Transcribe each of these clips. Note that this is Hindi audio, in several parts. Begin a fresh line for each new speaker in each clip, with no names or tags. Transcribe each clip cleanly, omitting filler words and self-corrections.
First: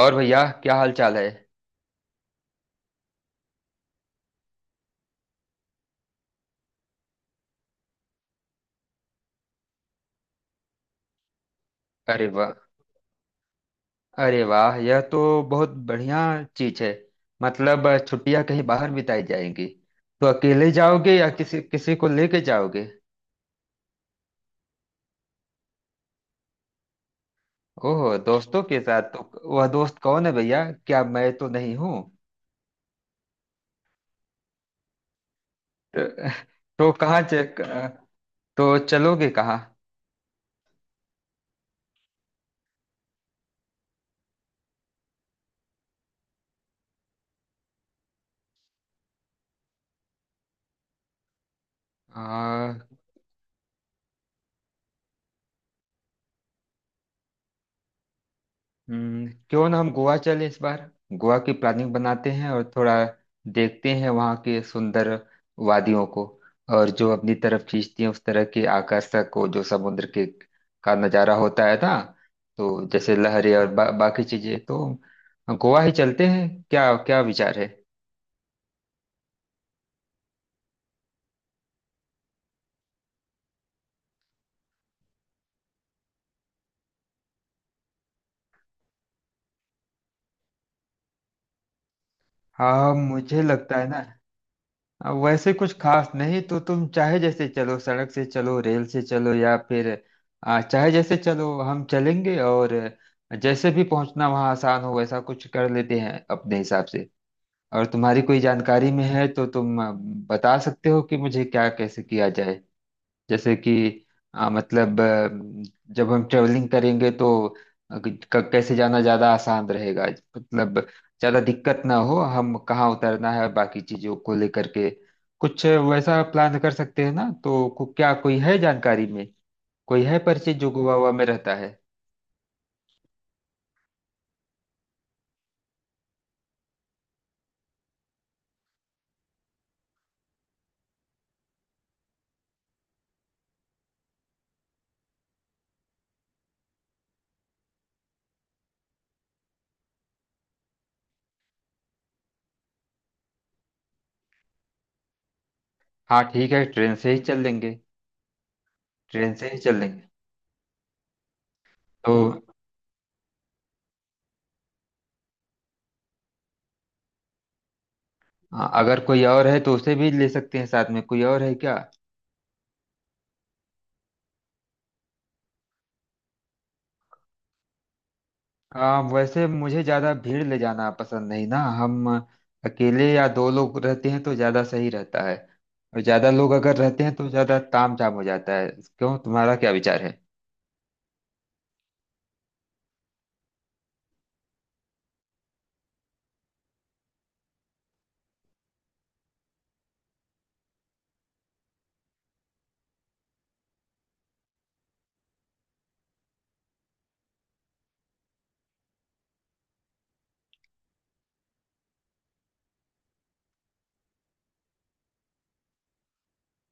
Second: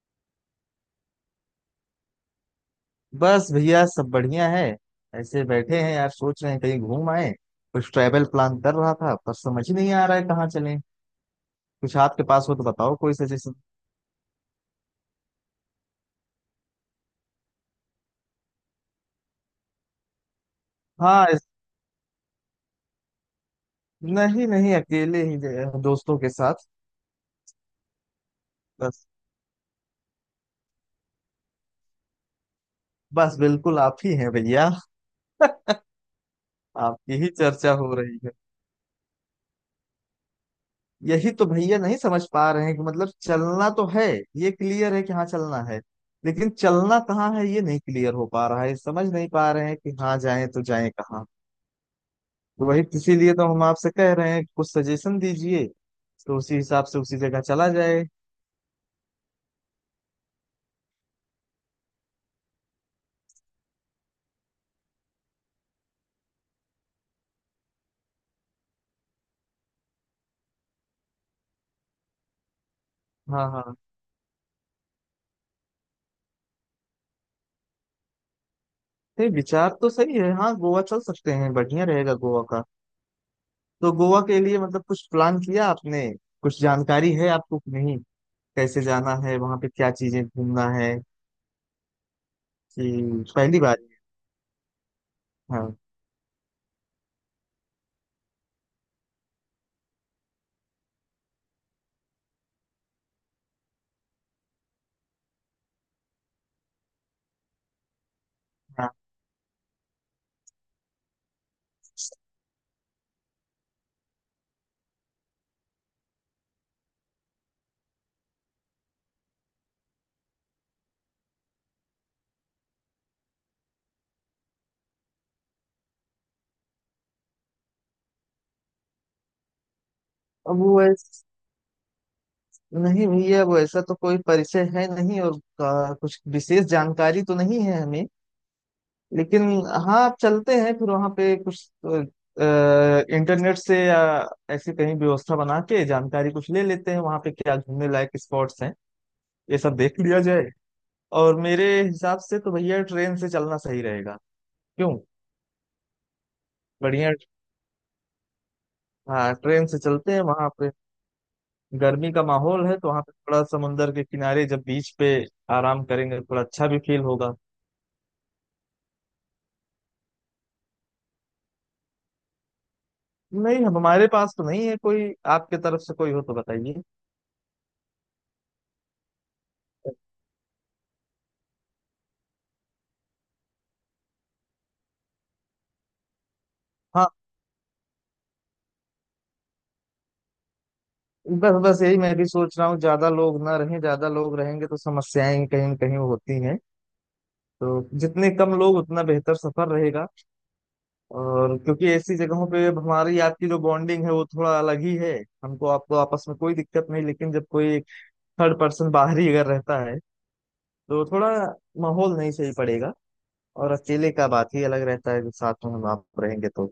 और भैया, क्या हाल चाल है?
बस भैया सब बढ़िया है। ऐसे बैठे हैं यार, सोच रहे हैं कहीं घूम आए। कुछ ट्रैवल प्लान कर रहा था पर समझ ही नहीं आ रहा है कहाँ चलें। कुछ आपके
अरे
पास
वाह।
हो तो बताओ कोई सजेशन।
अरे वाह, यह तो बहुत बढ़िया चीज है। मतलब छुट्टियां कहीं बाहर बिताई जाएंगी। तो अकेले जाओगे
हाँ
या किसी किसी को लेके जाओगे?
नहीं नहीं, अकेले ही दोस्तों के साथ।
ओह, दोस्तों के साथ।
बस।
तो वह दोस्त कौन है भैया, क्या मैं तो नहीं हूँ?
बस बिल्कुल आप ही हैं भैया।
तो, तो
आपकी
कहाँ
ही चर्चा हो रही है।
तो चलोगे?
यही तो भैया नहीं समझ पा रहे हैं कि मतलब चलना तो है। ये क्लियर है कि हाँ चलना है। लेकिन चलना कहाँ है ये नहीं क्लियर हो पा रहा है, समझ नहीं पा रहे हैं कि हाँ जाएं तो जाएं कहाँ। तो
कहाँ?
वही, इसीलिए तो हम आपसे कह रहे हैं कि कुछ सजेशन दीजिए। तो उसी हिसाब से उसी जगह चला जाए।
क्यों ना हम गोवा चलें इस बार। गोवा की प्लानिंग बनाते हैं और थोड़ा देखते हैं वहाँ के सुंदर वादियों को, और जो अपनी तरफ खींचती हैं उस तरह के आकर्षक को, जो समुद्र के का नज़ारा होता है ना। तो जैसे
हाँ
लहरें और
हाँ।
बाकी चीजें, तो गोवा ही चलते हैं। क्या क्या विचार है?
नहीं, विचार तो सही है, हाँ गोवा चल सकते हैं, बढ़िया रहेगा गोवा का। तो गोवा के लिए मतलब कुछ प्लान किया आपने? कुछ जानकारी है आपको कि नहीं? कैसे जाना है, वहां पे क्या चीजें घूमना है?
हाँ
कि
मुझे
पहली बार।
लगता है ना। अब वैसे कुछ
हाँ
खास नहीं, तो तुम चाहे जैसे चलो, सड़क से चलो, रेल से चलो, या फिर चाहे जैसे चलो, हम चलेंगे। और जैसे भी पहुंचना वहां आसान हो, वैसा कुछ कर लेते हैं अपने हिसाब से। और तुम्हारी कोई
हाँ।
जानकारी में है तो तुम बता सकते हो कि मुझे क्या कैसे किया जाए। जैसे कि मतलब जब हम ट्रेवलिंग करेंगे तो कैसे जाना ज़्यादा आसान रहेगा। मतलब ज़्यादा दिक्कत ना हो, हम कहाँ उतरना है और बाकी चीज़ों को लेकर के कुछ वैसा प्लान कर सकते हैं ना। तो क्या कोई है जानकारी में, कोई है परिचित
अब
जो
वो
गोवा हुआ में
ऐस-
रहता है?
नहीं भैया वो ऐसा तो कोई परिचय है नहीं, और कुछ विशेष जानकारी तो नहीं है हमें। लेकिन हाँ आप चलते हैं फिर वहां पे कुछ इंटरनेट से या ऐसी कहीं व्यवस्था बना के जानकारी कुछ ले लेते हैं वहां पे क्या घूमने लायक स्पॉट्स हैं। ये सब देख लिया जाए। और मेरे हिसाब से तो भैया ट्रेन से चलना सही रहेगा। क्यों।
हाँ ठीक है, ट्रेन
बढ़िया।
से ही चल लेंगे। ट्रेन
हाँ
से ही
ट्रेन
चल
से
लेंगे
चलते हैं वहां पे। गर्मी
तो।
का माहौल है तो वहां पे थोड़ा समुंदर के किनारे जब बीच पे आराम करेंगे तो थोड़ा अच्छा भी फील होगा।
हाँ, अगर कोई और है तो उसे भी ले सकते हैं साथ में, कोई और है क्या?
नहीं हमारे पास तो नहीं है कोई, आपके तरफ से कोई हो तो बताइए।
हाँ वैसे मुझे ज्यादा भीड़ ले जाना पसंद नहीं ना, हम अकेले या दो लोग रहते हैं तो ज्यादा सही रहता है। और ज्यादा लोग अगर रहते
हाँ।
हैं तो ज्यादा तामझाम हो जाता है। क्यों, तुम्हारा क्या विचार है?
बस बस यही मैं भी सोच रहा हूँ, ज्यादा लोग ना रहें, ज्यादा लोग रहेंगे तो समस्याएं कहीं न कहीं होती हैं। तो जितने कम लोग उतना बेहतर सफर रहेगा। और क्योंकि ऐसी जगहों पे अब हमारी आपकी जो बॉन्डिंग है वो थोड़ा अलग ही है। हमको आपको आपस में कोई दिक्कत नहीं, लेकिन जब कोई थर्ड पर्सन बाहरी अगर रहता है तो थोड़ा माहौल नहीं सही पड़ेगा। और अकेले का बात ही अलग रहता है, जब साथ में हम आप रहेंगे तो।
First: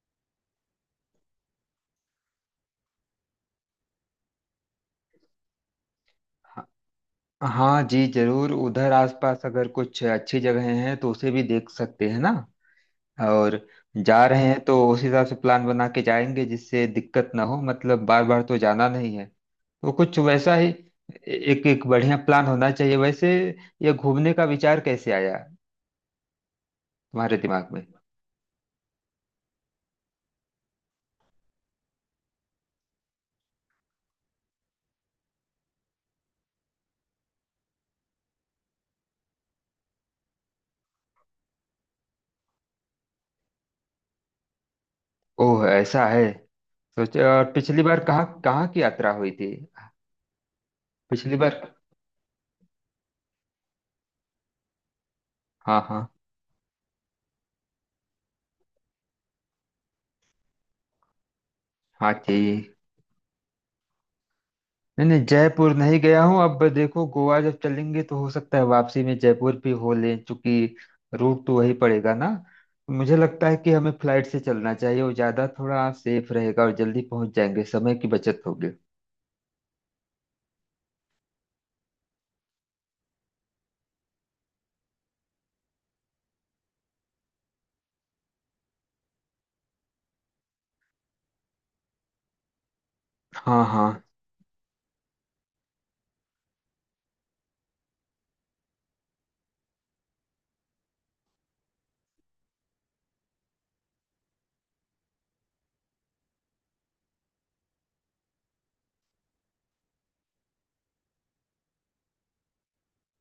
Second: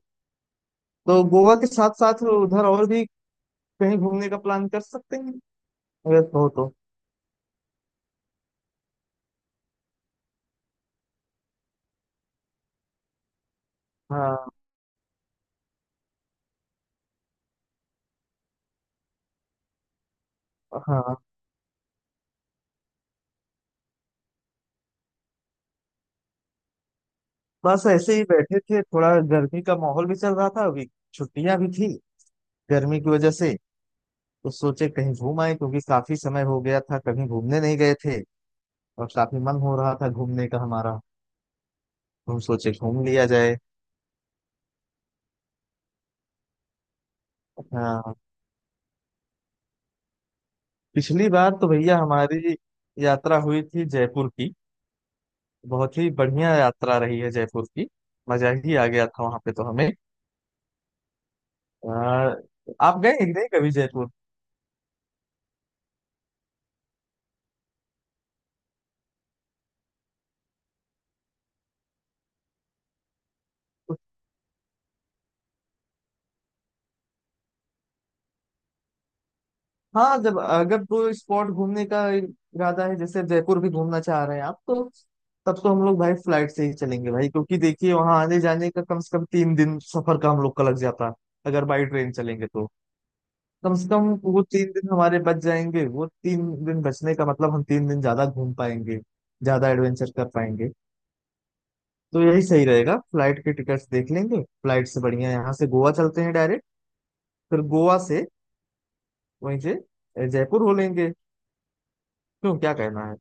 तो गोवा के साथ साथ उधर और भी कहीं घूमने का प्लान कर सकते हैं, अगर कहो तो।
हाँ जी जरूर, उधर आसपास अगर कुछ अच्छी जगहें हैं तो उसे भी देख सकते हैं ना। और जा
हाँ
रहे हैं तो उस हिसाब से प्लान बना के जाएंगे जिससे दिक्कत ना हो, मतलब बार बार तो जाना नहीं है। तो कुछ वैसा ही
हाँ।
एक एक बढ़िया प्लान होना चाहिए वैसे। ये घूमने का विचार कैसे आया तुम्हारे दिमाग में?
बस ऐसे ही बैठे थे, थोड़ा गर्मी का माहौल भी चल रहा था अभी, छुट्टियां भी थी गर्मी की वजह से। तो सोचे कहीं घूम आए, क्योंकि काफी समय हो गया था कभी घूमने नहीं गए थे। और काफी मन हो रहा था घूमने का हमारा। तो हम सोचे घूम लिया जाए।
ओह ऐसा है। सोचो, और पिछली बार
हाँ।
कहाँ कहाँ की यात्रा हुई थी?
पिछली
पिछली
बार
बार।
तो भैया हमारी यात्रा हुई थी जयपुर की।
हाँ
बहुत
हाँ।
ही बढ़िया यात्रा रही है जयपुर की। मजा ही आ गया था वहां पे तो हमें। आ,
हाँ ठीक।
आप गए कि नहीं कभी जयपुर?
नहीं नहीं, जयपुर नहीं गया हूँ, अब देखो गोवा जब चलेंगे तो हो सकता है वापसी में जयपुर भी हो लें, क्योंकि रूट तो वही पड़ेगा ना। मुझे लगता है कि हमें फ्लाइट से चलना चाहिए, वो ज्यादा थोड़ा सेफ रहेगा और जल्दी पहुंच जाएंगे, समय की बचत होगी।
हाँ, जब अगर कोई स्पॉट घूमने का इरादा है, जैसे जयपुर भी घूमना चाह रहे हैं आप तो तब तो हम लोग भाई फ्लाइट से ही चलेंगे भाई, क्योंकि देखिए वहां आने जाने का कम से कम 3 दिन सफर का हम लोग का लग जाता है। अगर बाई ट्रेन चलेंगे तो
हाँ
कम
हाँ
से कम वो 3 दिन हमारे बच जाएंगे, वो 3 दिन बचने का मतलब हम 3 दिन ज्यादा घूम पाएंगे, ज्यादा एडवेंचर कर पाएंगे। तो यही सही रहेगा, फ्लाइट के टिकट्स देख लेंगे, फ्लाइट से बढ़िया यहाँ से गोवा चलते हैं डायरेक्ट। फिर गोवा से वहीं से जयपुर हो लेंगे। क्यों, क्या कहना है?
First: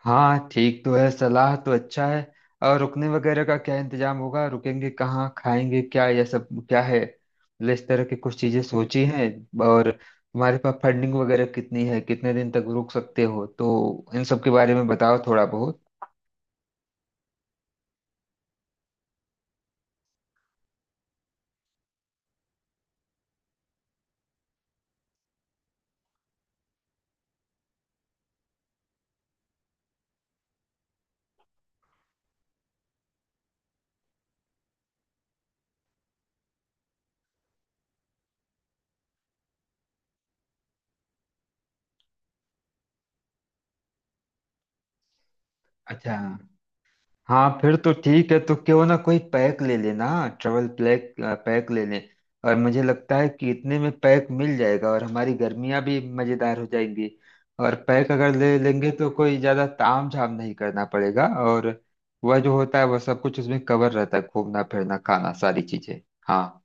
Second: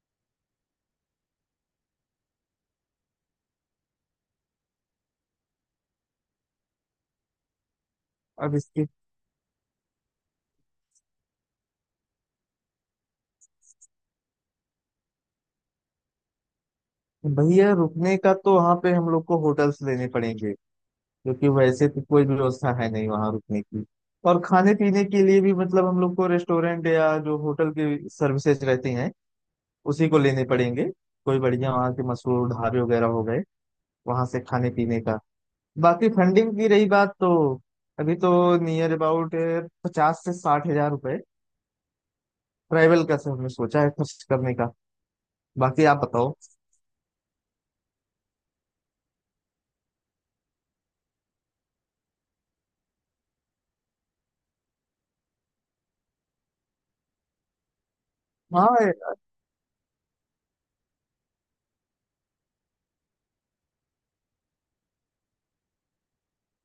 हाँ, ठीक तो है, सलाह तो अच्छा है। और रुकने वगैरह का क्या इंतजाम होगा, रुकेंगे कहाँ, खाएंगे क्या, यह सब क्या है, मतलब इस तरह की कुछ
अब
चीजें
इसकी।
सोची हैं? और तुम्हारे पास फंडिंग वगैरह कितनी है, कितने दिन तक रुक सकते हो, तो इन सब के बारे में बताओ थोड़ा बहुत।
भैया रुकने का तो वहाँ पे हम लोग को होटल्स लेने पड़ेंगे, क्योंकि वैसे तो कोई व्यवस्था है नहीं वहाँ रुकने की। और खाने पीने के लिए भी मतलब हम लोग को रेस्टोरेंट या जो होटल की सर्विसेज रहती हैं उसी को लेने पड़ेंगे। कोई बढ़िया वहाँ के मशहूर ढाबे वगैरह हो गए वहाँ से खाने पीने का। बाकी फंडिंग की रही बात तो अभी तो नियर अबाउट 50 से 60 हजार रुपए ट्रैवल का से हमने सोचा है खर्च करने का। बाकी आप
अच्छा।
बताओ।
हाँ फिर तो ठीक है, तो क्यों ना कोई पैक ले लेना, ट्रेवल पैक, पैक ले लें। और मुझे लगता है कि इतने में पैक मिल जाएगा और हमारी गर्मियाँ भी मज़ेदार हो जाएंगी। और पैक अगर ले
हाँ।
लेंगे तो कोई ज़्यादा ताम झाम नहीं करना पड़ेगा, और वह जो होता है वह सब कुछ उसमें कवर रहता है, घूमना फिरना खाना सारी चीज़ें। हाँ।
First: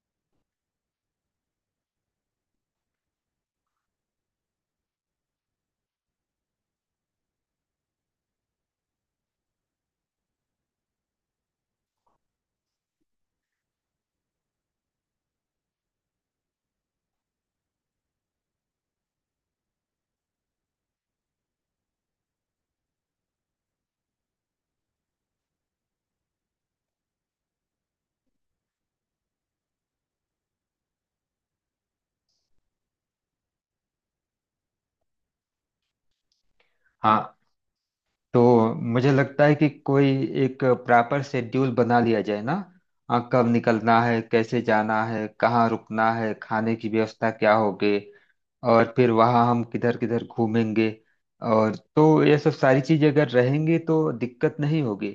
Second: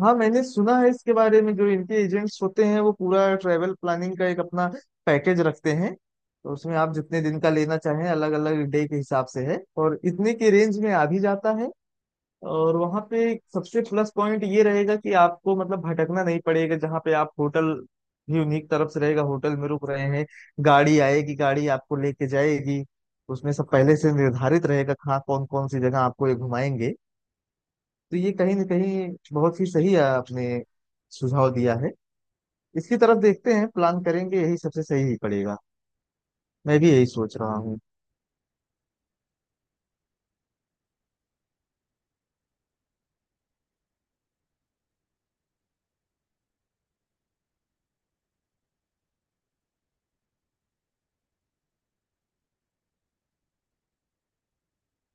हाँ मैंने सुना है इसके बारे में, जो इनके एजेंट्स होते हैं वो पूरा ट्रैवल प्लानिंग का एक अपना पैकेज रखते हैं, तो उसमें आप जितने दिन का लेना चाहें अलग अलग डे के हिसाब से है। और इतने के रेंज में आ भी जाता है। और वहाँ पे एक सबसे प्लस पॉइंट ये रहेगा कि आपको मतलब भटकना नहीं पड़ेगा, जहाँ पे आप होटल भी उन्हीं की तरफ से रहेगा, होटल में रुक रहे हैं। गाड़ी आएगी, गाड़ी आपको लेके जाएगी। उसमें सब पहले से निर्धारित रहेगा कहाँ कौन कौन सी जगह आपको ये घुमाएंगे। तो ये कहीं ना कहीं बहुत ही सही आपने सुझाव दिया है। इसकी तरफ देखते हैं, प्लान करेंगे, यही सबसे सही ही पड़ेगा। मैं भी यही
हाँ
सोच रहा हूँ।
तो मुझे लगता है कि कोई एक प्रॉपर शेड्यूल बना लिया जाए ना। हाँ, कब निकलना है, कैसे जाना है, कहाँ रुकना है, खाने की व्यवस्था क्या होगी, और फिर वहाँ हम किधर किधर घूमेंगे। और तो ये सब सारी चीजें अगर रहेंगी तो दिक्कत नहीं होगी।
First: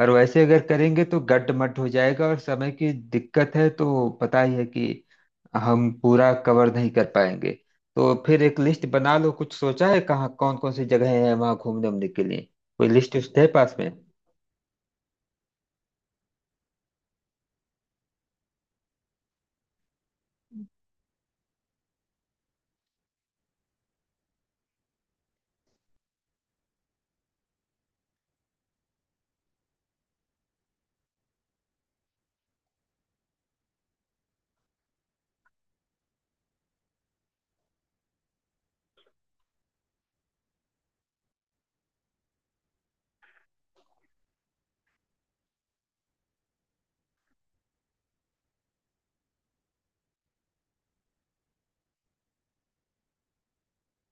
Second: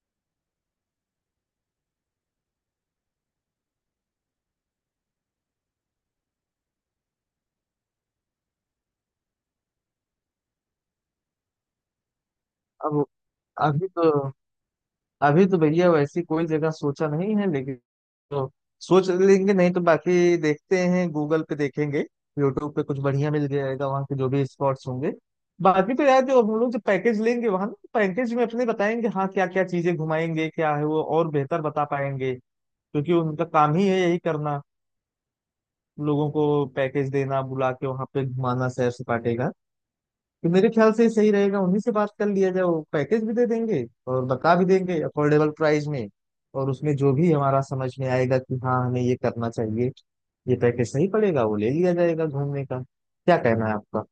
और वैसे अगर करेंगे तो गड्ड मड हो जाएगा और समय की दिक्कत है तो पता ही है कि हम पूरा कवर नहीं कर पाएंगे। तो फिर एक लिस्ट बना लो, कुछ सोचा है कहाँ कौन कौन सी जगह है वहाँ घूमने उमने के लिए, कोई
अब।
लिस्ट उस्ट है पास
अभी
में?
तो अभी तो भैया वैसी कोई जगह सोचा नहीं है, लेकिन तो सोच लेंगे, नहीं तो बाकी देखते हैं, गूगल पे देखेंगे। यूट्यूब पे कुछ बढ़िया मिल जाएगा वहाँ के जो भी स्पॉट्स होंगे। बाकी तो यार, जो हम लोग जो पैकेज लेंगे वहाँ ना, पैकेज में अपने बताएंगे हाँ क्या क्या चीजें घुमाएंगे क्या है, वो और बेहतर बता पाएंगे। क्योंकि उनका काम ही है यही करना, लोगों को पैकेज देना, बुला के वहां पे घुमाना सैर सपाटे का। तो मेरे ख्याल से सही रहेगा उन्हीं से बात कर लिया जाए, वो पैकेज भी दे देंगे और बता भी देंगे अफोर्डेबल प्राइस में। और उसमें जो भी हमारा समझ में आएगा कि हाँ हमें ये करना चाहिए, ये पैकेज सही पड़ेगा, वो ले लिया जाएगा घूमने का। क्या कहना है आपका?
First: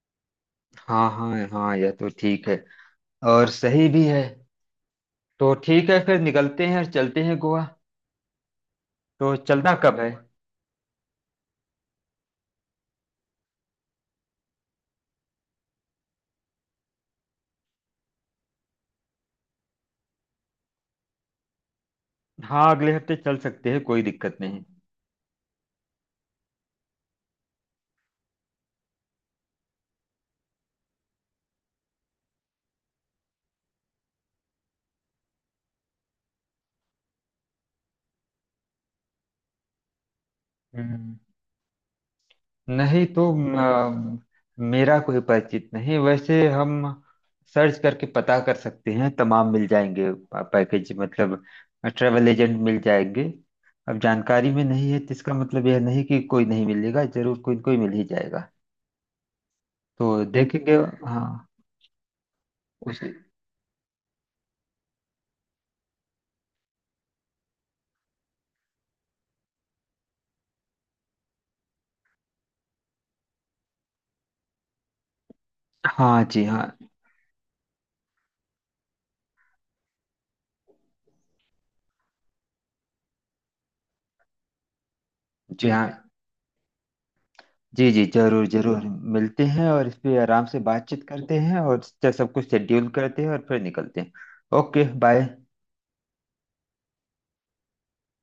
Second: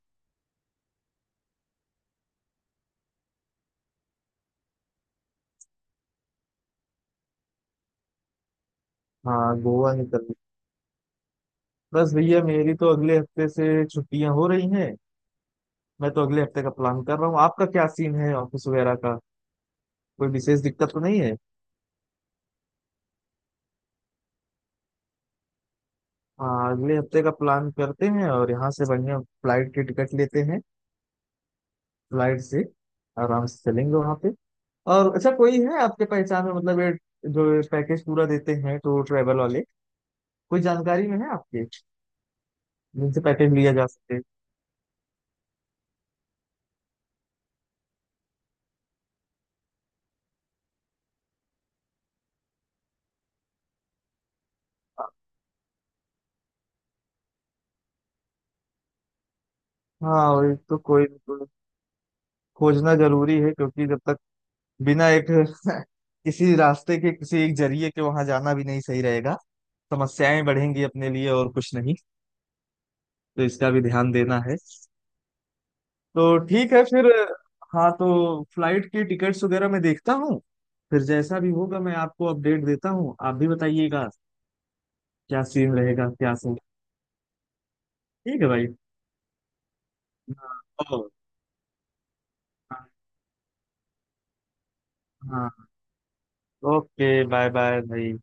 हाँ हाँ हाँ, यह तो ठीक है और सही भी है। तो ठीक है फिर, निकलते हैं और चलते हैं गोवा। तो
हाँ
चलना
गोवा
कब है?
निकल। बस भैया मेरी तो अगले हफ्ते से छुट्टियां हो रही हैं। मैं तो अगले हफ्ते का प्लान कर रहा हूँ, आपका क्या सीन है ऑफिस वगैरह का? कोई विशेष दिक्कत तो नहीं है?
हाँ अगले हफ्ते चल सकते हैं, कोई दिक्कत नहीं।
हाँ अगले हफ्ते का प्लान करते हैं और यहाँ से बढ़िया फ्लाइट की टिकट लेते हैं। फ्लाइट से आराम से चलेंगे वहाँ पे। और अच्छा, कोई है आपके पहचान में मतलब ये जो पैकेज पूरा देते हैं टूर ट्रैवल वाले? कोई जानकारी
हम्म
में है आपके,
नहीं
जिनसे
तो।
पैकेज लिया जा
अम,
सके?
मेरा कोई परिचित नहीं, वैसे हम सर्च करके पता कर सकते हैं, तमाम मिल जाएंगे पैकेज, मतलब ट्रैवल एजेंट मिल जाएंगे। अब जानकारी में नहीं है तो इसका मतलब यह नहीं कि कोई नहीं मिलेगा, जरूर कोई न कोई मिल ही जाएगा, तो
हाँ वही
देखेंगे।
तो, कोई
हाँ
कोई खोजना
उस
जरूरी है, क्योंकि जब तक बिना एक किसी रास्ते के, किसी एक जरिए के वहां जाना भी नहीं सही रहेगा। समस्याएं बढ़ेंगी अपने लिए और कुछ नहीं। तो इसका भी ध्यान देना है।
हाँ,
तो
जी
ठीक है
हाँ।
फिर। हाँ तो फ्लाइट की टिकट्स वगैरह मैं देखता हूँ, फिर जैसा भी होगा मैं आपको अपडेट देता हूँ, आप भी बताइएगा क्या
जी
सीन
हाँ,
रहेगा, क्या सीन।
जी जी
ठीक
जरूर
है भाई।
जरूर। मिलते हैं और इस पे आराम से
हाँ
बातचीत
ओ-
करते हैं और सब कुछ शेड्यूल करते हैं और फिर निकलते हैं। Okay bye.
हाँ ओके, बाय बाय भाई।